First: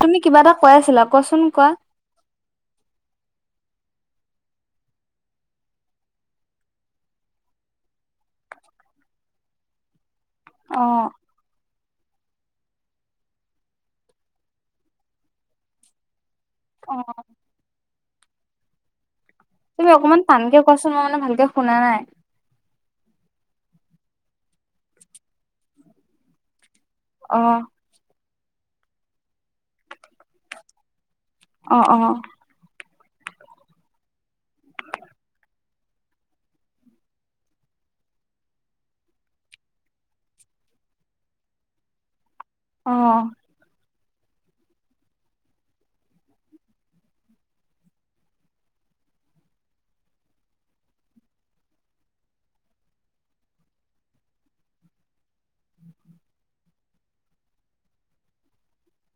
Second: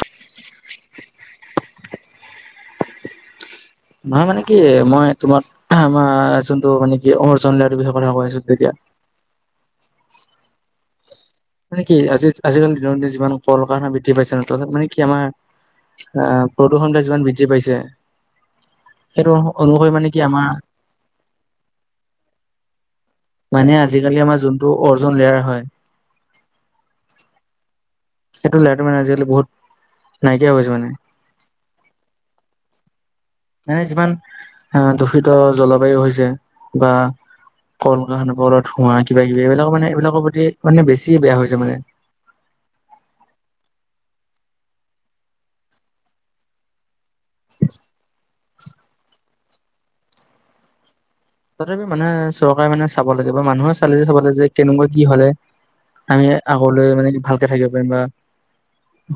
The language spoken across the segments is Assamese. তুমি কিবা এটা কৈ আছিলা কোৱাচোন কোৱা? মই মানে কি মই তোমাৰ আমাৰ যোনটো মানে কি অৰ্জন যে [inaudible] কথা কৈ আছো তেতিয়া অ। মানে কি আজি আজিকালি দিনৰ দিন যিমান কল কাৰখানা বৃদ্ধি পাইছে ন ত মানে কি আমাৰ আহ প্ৰদূষণতে যিমান বৃদ্ধি পাইছে সেইটো হ তুমি অকমান টানকে কোৱাচোন মই মানে ভালকে শুনা নাই? মানে আজিকালি আমাৰ যোনটো অৰ্জন লেয়াৰ হয় অহ। এইটো লাইটো মানে আজিকালি বহুত নাইকিয়া হৈছে মানে। অ অহ। এনে যিমান এ দূষিত জলবায়ু হৈছে বা কল কাৰখানাবোৰৰ ধোঁৱা কিবা কিবি এইবিলাকৰ মানে এইবিলাকৰ প্ৰতি মানে বেছি বেয়া হৈছে মানে অ। ছিক্স তথাপি মানে চৰকাৰে মানে চাব লাগে বা মানুহে চালে চাব লাগে যে কেনেকুৱা কি হলে আমিহে আগলৈ মানে ভালকে থাকিব পাৰিম বা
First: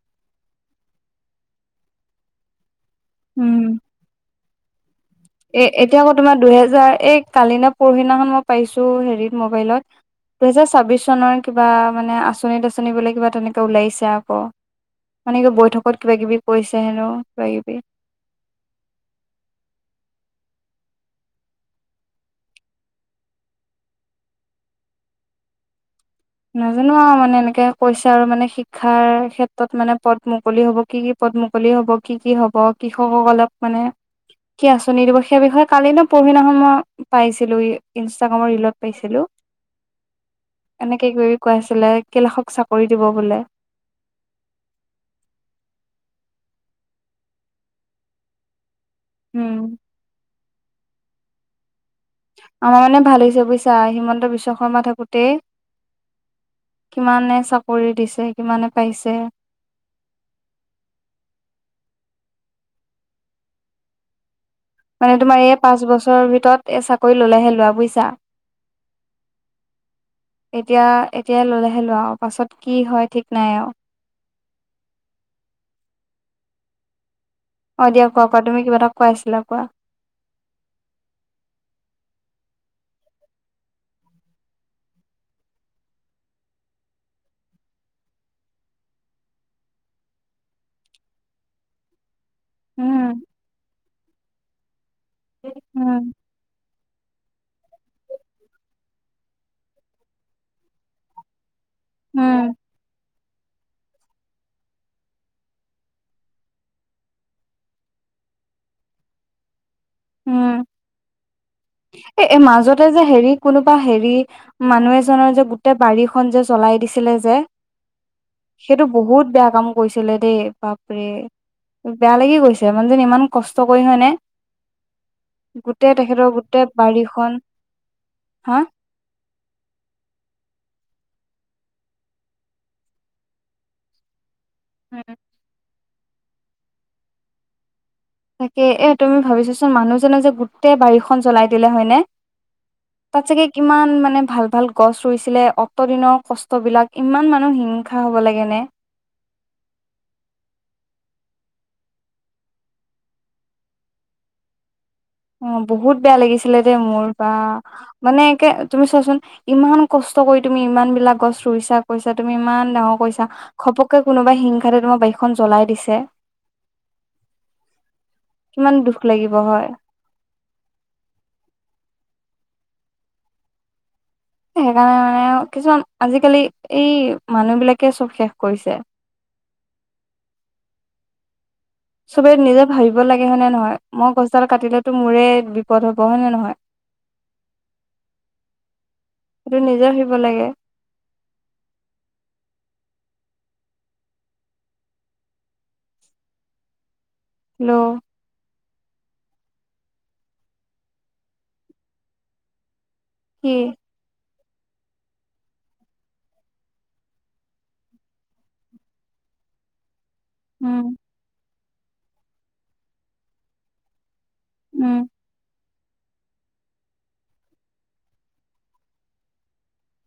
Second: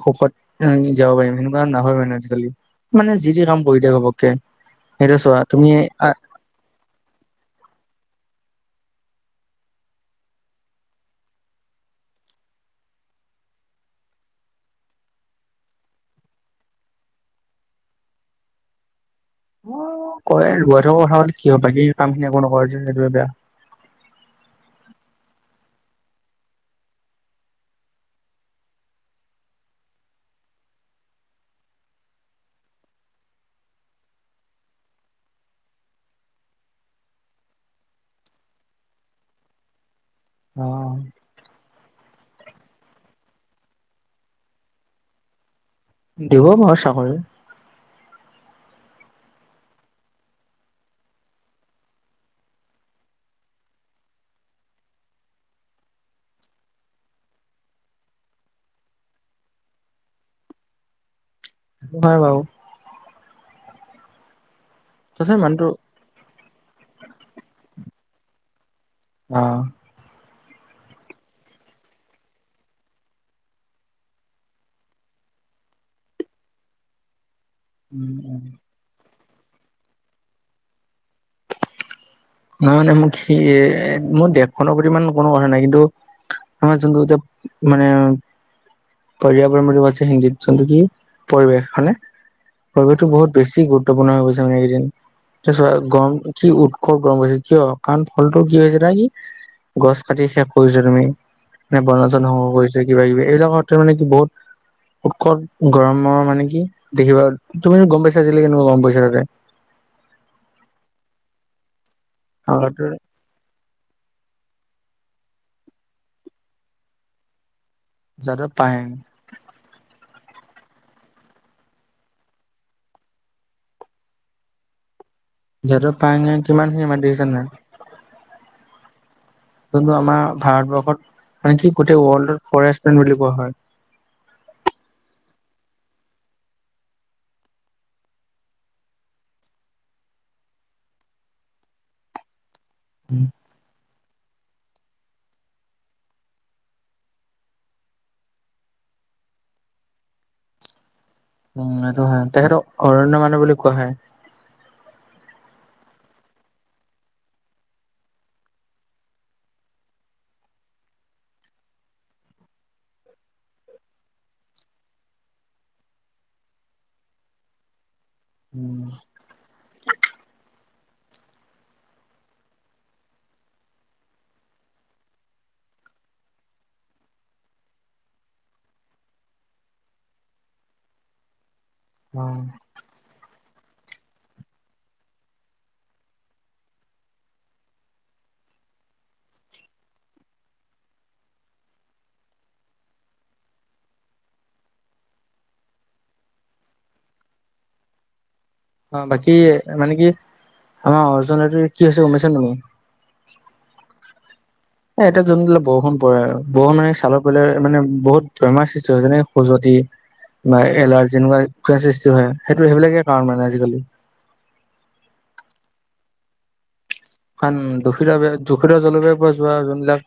সুখত আমি যাব পাৰিম সেনেকুৱা নহয় মানে আজিকালি মানে যি টি কাম উম কৰি দিয়া হব নিজৰ চোৱা। এ এতিয়া আকৌ তোমাৰ দুহেজাৰ এই কালিনা পৰহিনাখন মই পাইছো হেৰিত মোবাইলত। দুহেজাৰ ছাব্বিশ চনৰে কিবা মানে আঁচনি - দাচনি বোলে কিবা তেনেকে ওলাইছে আকৌ। মানে কি বৈঠকত কিবা কিবি কৰিছে হেনো কিবা কিবি। কয় বৈঠকত কথা হল কি হয় বাকী কামখিনি একো নকৰে যে সেইটোৱে বেয়া। নাজানো আৰু মানে এনেকে কৈছে আৰু মানে শিক্ষাৰ ক্ষেত্ৰত মানে পদ মুকলি হ'ব কি কি পদ মুকলি হ'ব, কি কি হ'ব কৃষকসকলক অলপ মানে কি আঁচনি দিব সেই বিষয়ে কালি ন পৰহিদিনাখন মই পাইছিলো ই ইনষ্টাগ্ৰামৰ ৰিলত পাইছিলোঁ। অ। উই কৰাইছিলে কেই লাখক চাকৰি দিব বোলে। দিব বাৰু চাকৰি। উম। আমাৰ মানে ভাল হৈছে বুজিছা? হিমন্ত বিশ্বশৰ্মা থাকোতে। কিমানে চাকৰি দিছে, কিমানে পাইছে। হয়' বাৰু। মানে তথাপি তোমাৰ এই মানুহটো পাঁচ বছৰৰ ভিতৰত এই চাকৰি ল'লেহে লোৱা বুজিছা? অঁ এতিয়া, এতিয়া ললেহে লোৱা আও পাছত কি হয় ঠিক নাই আও। অ' দিয়া কোৱা, কোৱা তুমি কিবা এটা কৈ আছিলা কোৱা? নহয় মানে মোক সি, এ মোৰ দেশখনৰ প্ৰতি ইমান কোনো কথা নাই। কিন্তু আমাৰ যোনটো এতিয়া মানে অঁ পৰিয়ালৰ মানুহ আছে হিন্দীত চলে কি পৰিৱেশ হয়নে? পৰিৱেশটো উম বহুত বেছি গুৰুত্বপূৰ্ণ হৈ গৈছে মানে এইকেইদিন। এতিয়া চোৱা উম গৰম কি উৎস গৰম বেছি হৈছে কিয়? কাৰণ ফলটোত যে কি হৈছে এইয়াত আহি গছ কাটিছে শেষ কৰিছা তুমি। নে বনাঞ্চল ধ্বংস উম কৰিছে কিবা কিবি এইবিলাকত মানে কি বহুত উৎকট গৰমৰ মানে কি? দেখিবা তুমি গম পাইছা আজিলৈ কেনেকুৱা কম পইছা নাযায়। উম। এ আগতে মাজতে যে হেৰিত কোনোবা হেৰি, মানুহ এজনৰ যে গোটেই বাৰীখন যে জ্বলাই দিছিলে যে যাদৱ পায়েং সেইটো বহুত বেয়া কাম কৰিছিলে দেই, বাপৰে। বেয়া লাগি গৈছে মানুহ জনে ইমান কষ্ট কৰি মানে যিহেতু ফাইন গোটেই কিমান খিনি মাটি দেখিছান বাৰীখন নাই। হা যোনটো আমাৰ ভাৰতবৰ্ষত মানে কি গোটেই ৱৰ্ল্ডত ফৰেষ্ট মেন বুলি কোৱা হয়। হুম তাকে, এ তুমি ভাবি ছোৱাচোন মানুহজনৰ যে গোটেই বাৰীখন জ্বলাই দিলে হয়নে? তাত চাগে কিমান মানে ভাল ভাল গছ ৰুইছিলে, অতদিনৰ কষ্টবিলাক ইমান মানুহ হিংসা হ'ব লাগেনে। উম' এইটো হয়। তেখেতক অৰণ্য মানুহ বুলি কোৱা হয়। উম, বহুত বেয়া লাগিছিলে দে মোৰ বা মানে একে তুমি চোৱাচোন। ইমান কষ্ট কৰি তুমি ইমান বিলাক গছ ৰুইছা কৰিছা, তুমি ইমান ডাঙৰ কৰিছা। ঘপককে কোনোবাই হিংসাতে তোমাৰ বাৰীখন জ্বলাই দিছে। কিমান উম দুখ লাগিব হয়। সেইকাৰণে মানে আও কিছুমান, আজিকালি এই মানুহ বিলাকে চব শেষ কৰিছে। চবেই অ নিজে ভাবিব লাগে হয়নে নহয়? মই গছডাল কাটিলেটো মোৰে বিপদ হ'ব হয় নে নহয়? সেইটো নিজে ভাবিব লাগে। হেল্ল অঁ বাকী মানে কি আমাৰ ওচৰনেতি কি হৈছে গম পাইছা তুমি। কি? এ, এতিয়া যোনবিলাক বৰষুণ পৰে আৰু বৰষুণ মানে চালত পৰিলে মানে বহুত বেমাৰ সৃষ্টি হয়। যেনে খজটি [inaudible] বা এলাৰ্জি এনেকুৱা এক সৃষ্টি কৰে। সেইটো সেইবিলাকে কাৰণ মানে আজিকালি উম কাৰণ দুষিত ভাবে দুষিত জলবায়ুৰ পৰা যোৱা যোনবিলাক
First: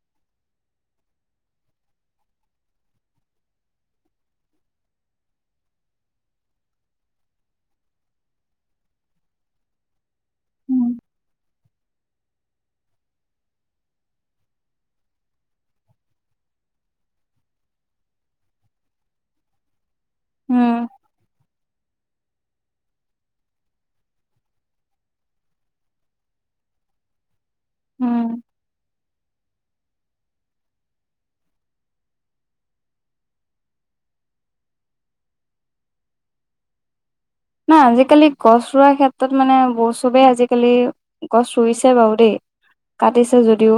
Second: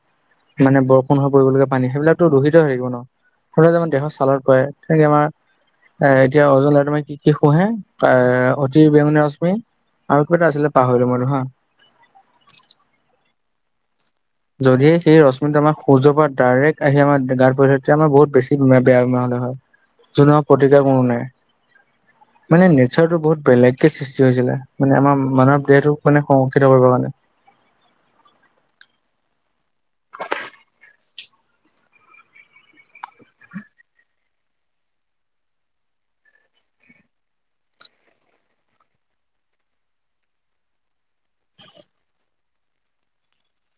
মানে বৰষুণ হৈ পৰিবলগীয়া পানী সেইবিলাকটো দুষিত হৈ থাকিব ন। সৰুতে যে আমাৰ দেহত ছালত পৰে সেই আমাৰ এ এতিয়া সূৰ্যলে তুমি কি কি শোহে এ অতি বেঙুনীয়া ৰশ্মি আৰু কেইটা আছিলে, উম পাহৰি মই হা। যদিহে, সেই ৰশ্মিটো আমাৰ সূৰ্যৰ পৰা ডাইৰেক্ট আহি আমাৰ গাত পৰিলে হয়। তেতিয়া আমাৰ বহুত বেছি বেয়া বেমাৰ হ'লে হয়। যিটো আমাৰ উম প্ৰতিকাৰ কোনো নাই। [inaudible] মানে নেচাৰটো বহুত বেলেগকে সৃষ্টি হৈছিলে, মানে আমাৰ মানৱ দেহটোক মানে সংৰক্ষিত কৰিব কাৰণে। উম' [inaudible] না আজিকালি গছ ৰোৱাৰ ক্ষেত্ৰত মানে ব চবেই আজিকালি- গছ ৰুইছে বাৰু দেই, কাটিছে যদিও।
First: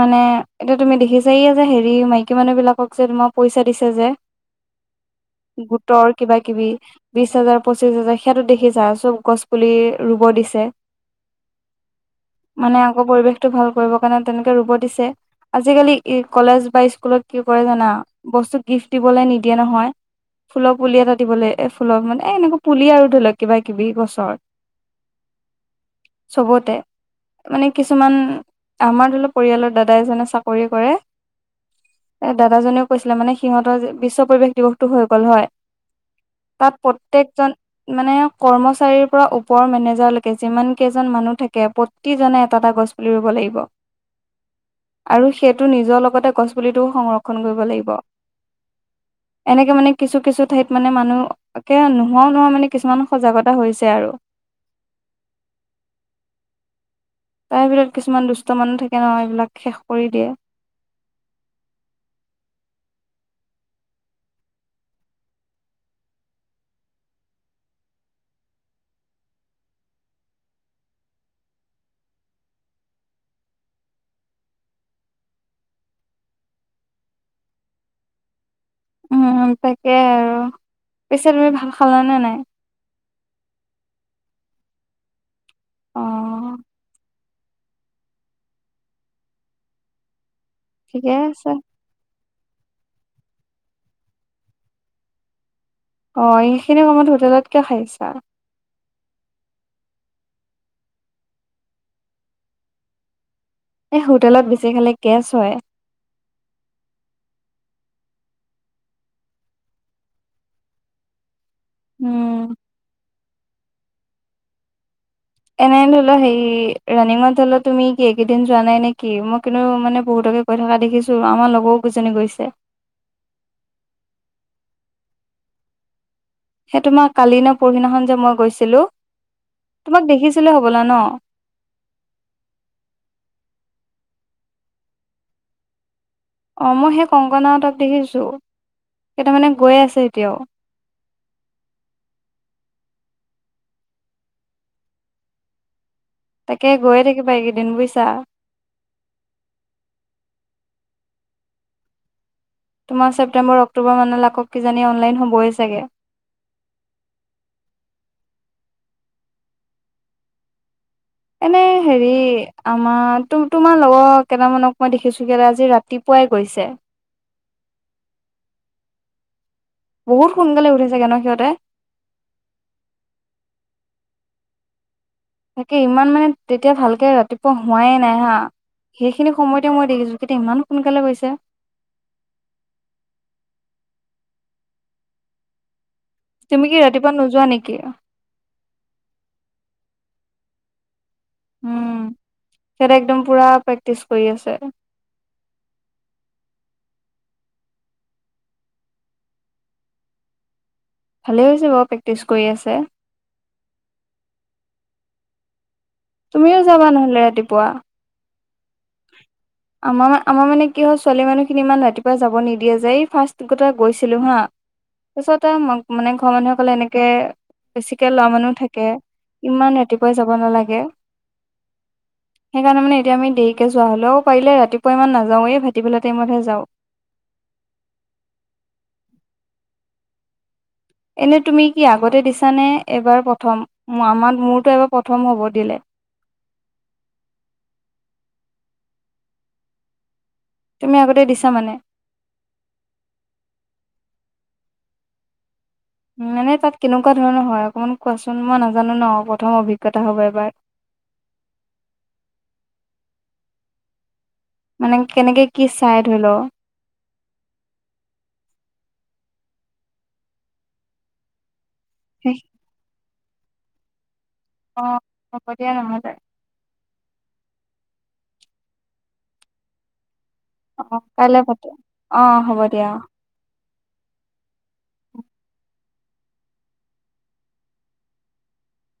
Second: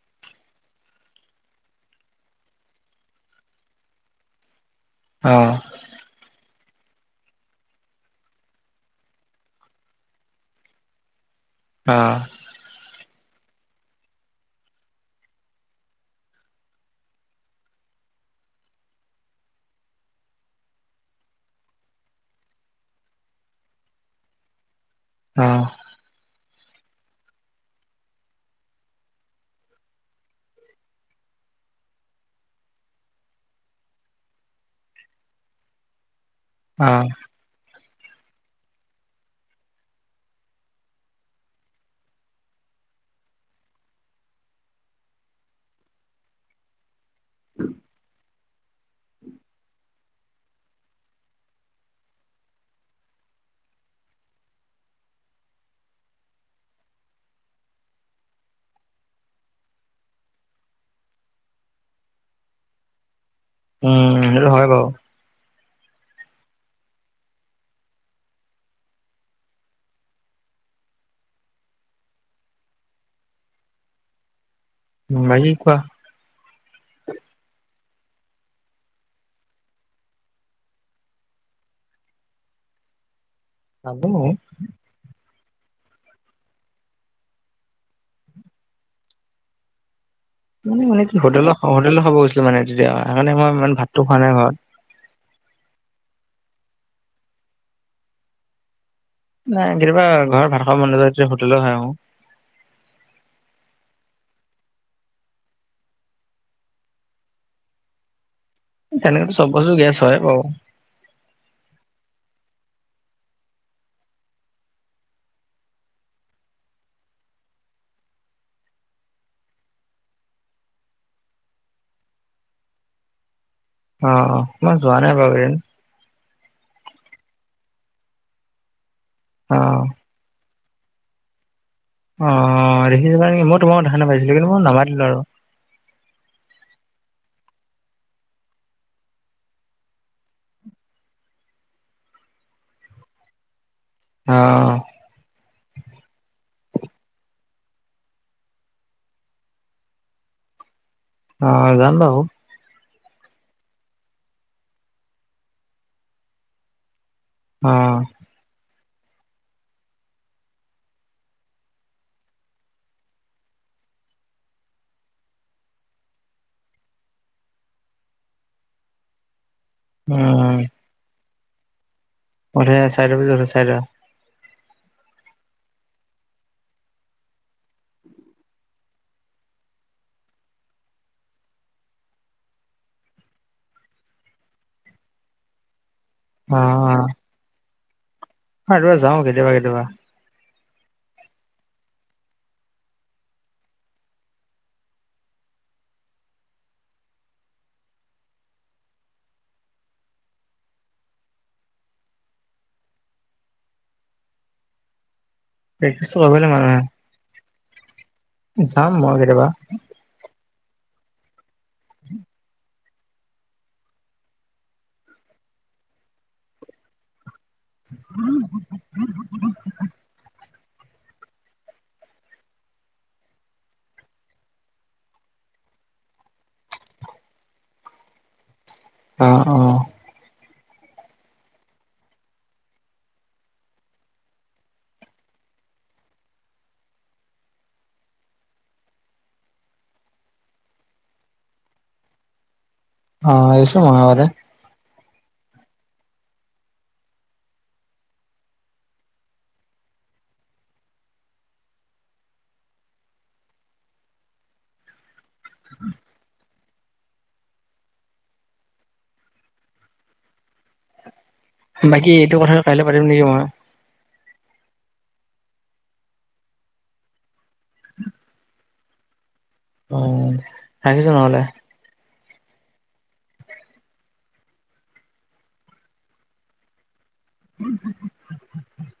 মানে এটো তুমি দেখিছা যে হেৰি মাইকী মানুহ বিলাকক যে তোমাক পইচা দিছে যে- [inaudible] অঁ' গোটৰ কিবা- কিবি বিশ হাজাৰ-পঁচিশ হাজাৰ সেটো দেখিছো গছ পুলি ৰুব দিছে। [inaudible] অঁ' মানে আকৌ পৰিৱেশতটো ভাল কৰিব কাৰণে তেনেকে ৰুব দিছে। আজিকালি কলেজ বা স্কুলত কি কৰে জানা, বস্তু গিফ্ট দিবলৈ নিদিয়ে নহয়। ফুল পুলি এটাত- দিবলে এ ফুলত মানে এনেকা পুলি আৰু ধৰি লওক কিবা-কিবি গছৰ। অঁ' চবতে। মানে কিছুমান, আমাৰ ধৰি ল পৰিয়ালত দাদাই এজনে চাকৰি কৰে- এ দাদাজনে কৈছিলে মানে সিহঁতৰ যে বিশ্ব পৰিৱেশ দিৱসতটো হৈ গ'ল হয়- তাত অ', প্ৰত্যেকজন- মানে কৰ্মচাৰীৰ পৰা ওপৰৰ মেনেজাৰলৈকে যিমান কেইজন মানুহ থাকে পত- প্ৰতিজনে এটা এটা গছপুলি ৰুব লাগিব। আৰু সেইটো নিজৰ লগতে গছপুলিটোও সংৰ- ক্ষণ কৰিব লাগিব, এনেকে মানে কিছু কিছু ঠাইত- মানে মানুহ একে নোহোৱাও নোহোৱা মানে কিছুমানে সজাগতা হৈছে আৰু। তাৰভিতত কিছুমান দুষ্ট মানুহ থাকে নহয় এইবিলাক শেষ কৰি দিয়ে। উম, সেইটো হয় বাৰু। উম' মা এই কোৱা। উম' তাকে আৰু পিছে তুমি ভাত খালা নে নাই? খালো। অ উম' মায়ে ঠিকে কি? হোটেল আছে খ হোটেলত খাব গৈছিলো মানে তেতিয়া, সেইকাণে ময় ইমান ভাতটো খোৱা নাই ঘৰত। অঁ' এইখিনি সময়ত হোটেলত কিয় খাই আহিছা? নাই কেতিয়াবা ঘৰত ভাত খাব মন নাযায়, তেতিয়া হোটেলত খাই আহো। এই হোটেলত বেছি খালে গেছ হয়। তেনেকেটো চবতে গেছ হয় বাও। উম' এনেই ধৰি লোৱা হেৰি ৰাণিঙত ধৰি ল তুমি কি এই কেইদিন যোৱা নাই নে কি মই কিন্তু মানে বহুতকে- গৈ থকা দেখিছোঁ, আমাৰ লগৰো গোজনী গৈছে। অঁ অঁ, মই যোৱা নাই বাৰু এইকেদিন। সেই তোমাৰ কালি ন পৰহিনাখন যে মই গৈছিলো, অ'। তোমাক দেখিছিলোৱে হ'বলা ন? অঁ দেখিছিলা নেকি, মই তোমাক দেখা নিছিনা পাইছিলো কিন্তু মই নামাতিলো আৰু। অঁ মই সেই কংকনাৱতক দেখিছোঁ, কেইটামানে গৈ আছে এতিয়াও। অঁ' তাকে গৈয়ে থাকিবা এইকেইদিন বুইছা। অ যাম বাওঁ তোমাৰ ছেপ্টেমৰ, অক্টোবৰ মানলৈ আকৌ কিজানি অনলাইন হ'বই চাগে অ এনেই হেৰি আমাৰ তো তোমাৰ লগৰ কেইটামানক মই দেখিছোঁগে আজি ৰাতিপুৱাই গৈছে। বহুত উম, সোনকালে উঠেছাগে ন সিঁহতে বোলে চাৰিটা বজাত উঠে চাৰিটা তাকে ইমান মানে তেতিয়া ভালকে ৰাতিপুৱা হোৱাই নাই হা সেইখিনি সময়তে মই দেখিছোঁ হেতি ইমান সোনকালে গৈছে অ তুমি কি ৰাতিপুৱা নোযোৱা নেকি? আৰু যাওঁ কেতিয়া কেতিবা উম সেতে একদম পুৰা প্ৰেক্টিচ কৰি আছে ভালেই হৈছে বাঅ প্ৰেক্টিচ কৰি আছে প্ৰেক্টিচ তুমিও যাবা নহলে ৰাতিপুৱা যাম মই কেতেবা আমাৰ আমাৰ মানে কি হ'ল ছোৱালী মানুহখিনি ইমান ৰাতিপুৱাই যাব নিদিয়ে যে এই ফাৰ্ষ্ট গটা গৈছিলোঁ হা তাছত এ ম মানে ঘৰ মানুহে কলে এনেকে বেছিকে লয়া মানুহ থাকে ইমান ৰাতি কৈ যাব নালাগে সেইকাৰণে মানে এতিয়া আমি দেৰিকে যোৱা হলও পাৰিলে ৰাতিপুৱা ইমান নাযাওৱেই ভাটিবেলা টাইমতহে যাওঁ অ অ এনে তুমি কি আগতে দিছানে, এবাৰ প্ৰথম আমাৰ মোৰতো এবাৰ প্ৰথম হ'ব দিলে তুমি আগতে দিছা মানে? অ দিছোঁ মই আগতে মানে তাত কেনেকুৱা ধৰণৰ হয় অকণমান কোৱাচোন, মই নাজানো ন প্ৰথম অভিজ্ঞতা হ'ব এবাৰ মানে কেনেকে কি চাই ধৰি ল বাকী এইটো কথা কাইলে পাতিম নেকি মই অ হ'ব দিয়া নহলে হয় অ কাইলে পাতিম। অ হ'ব দিয়া অ অ [inaudible]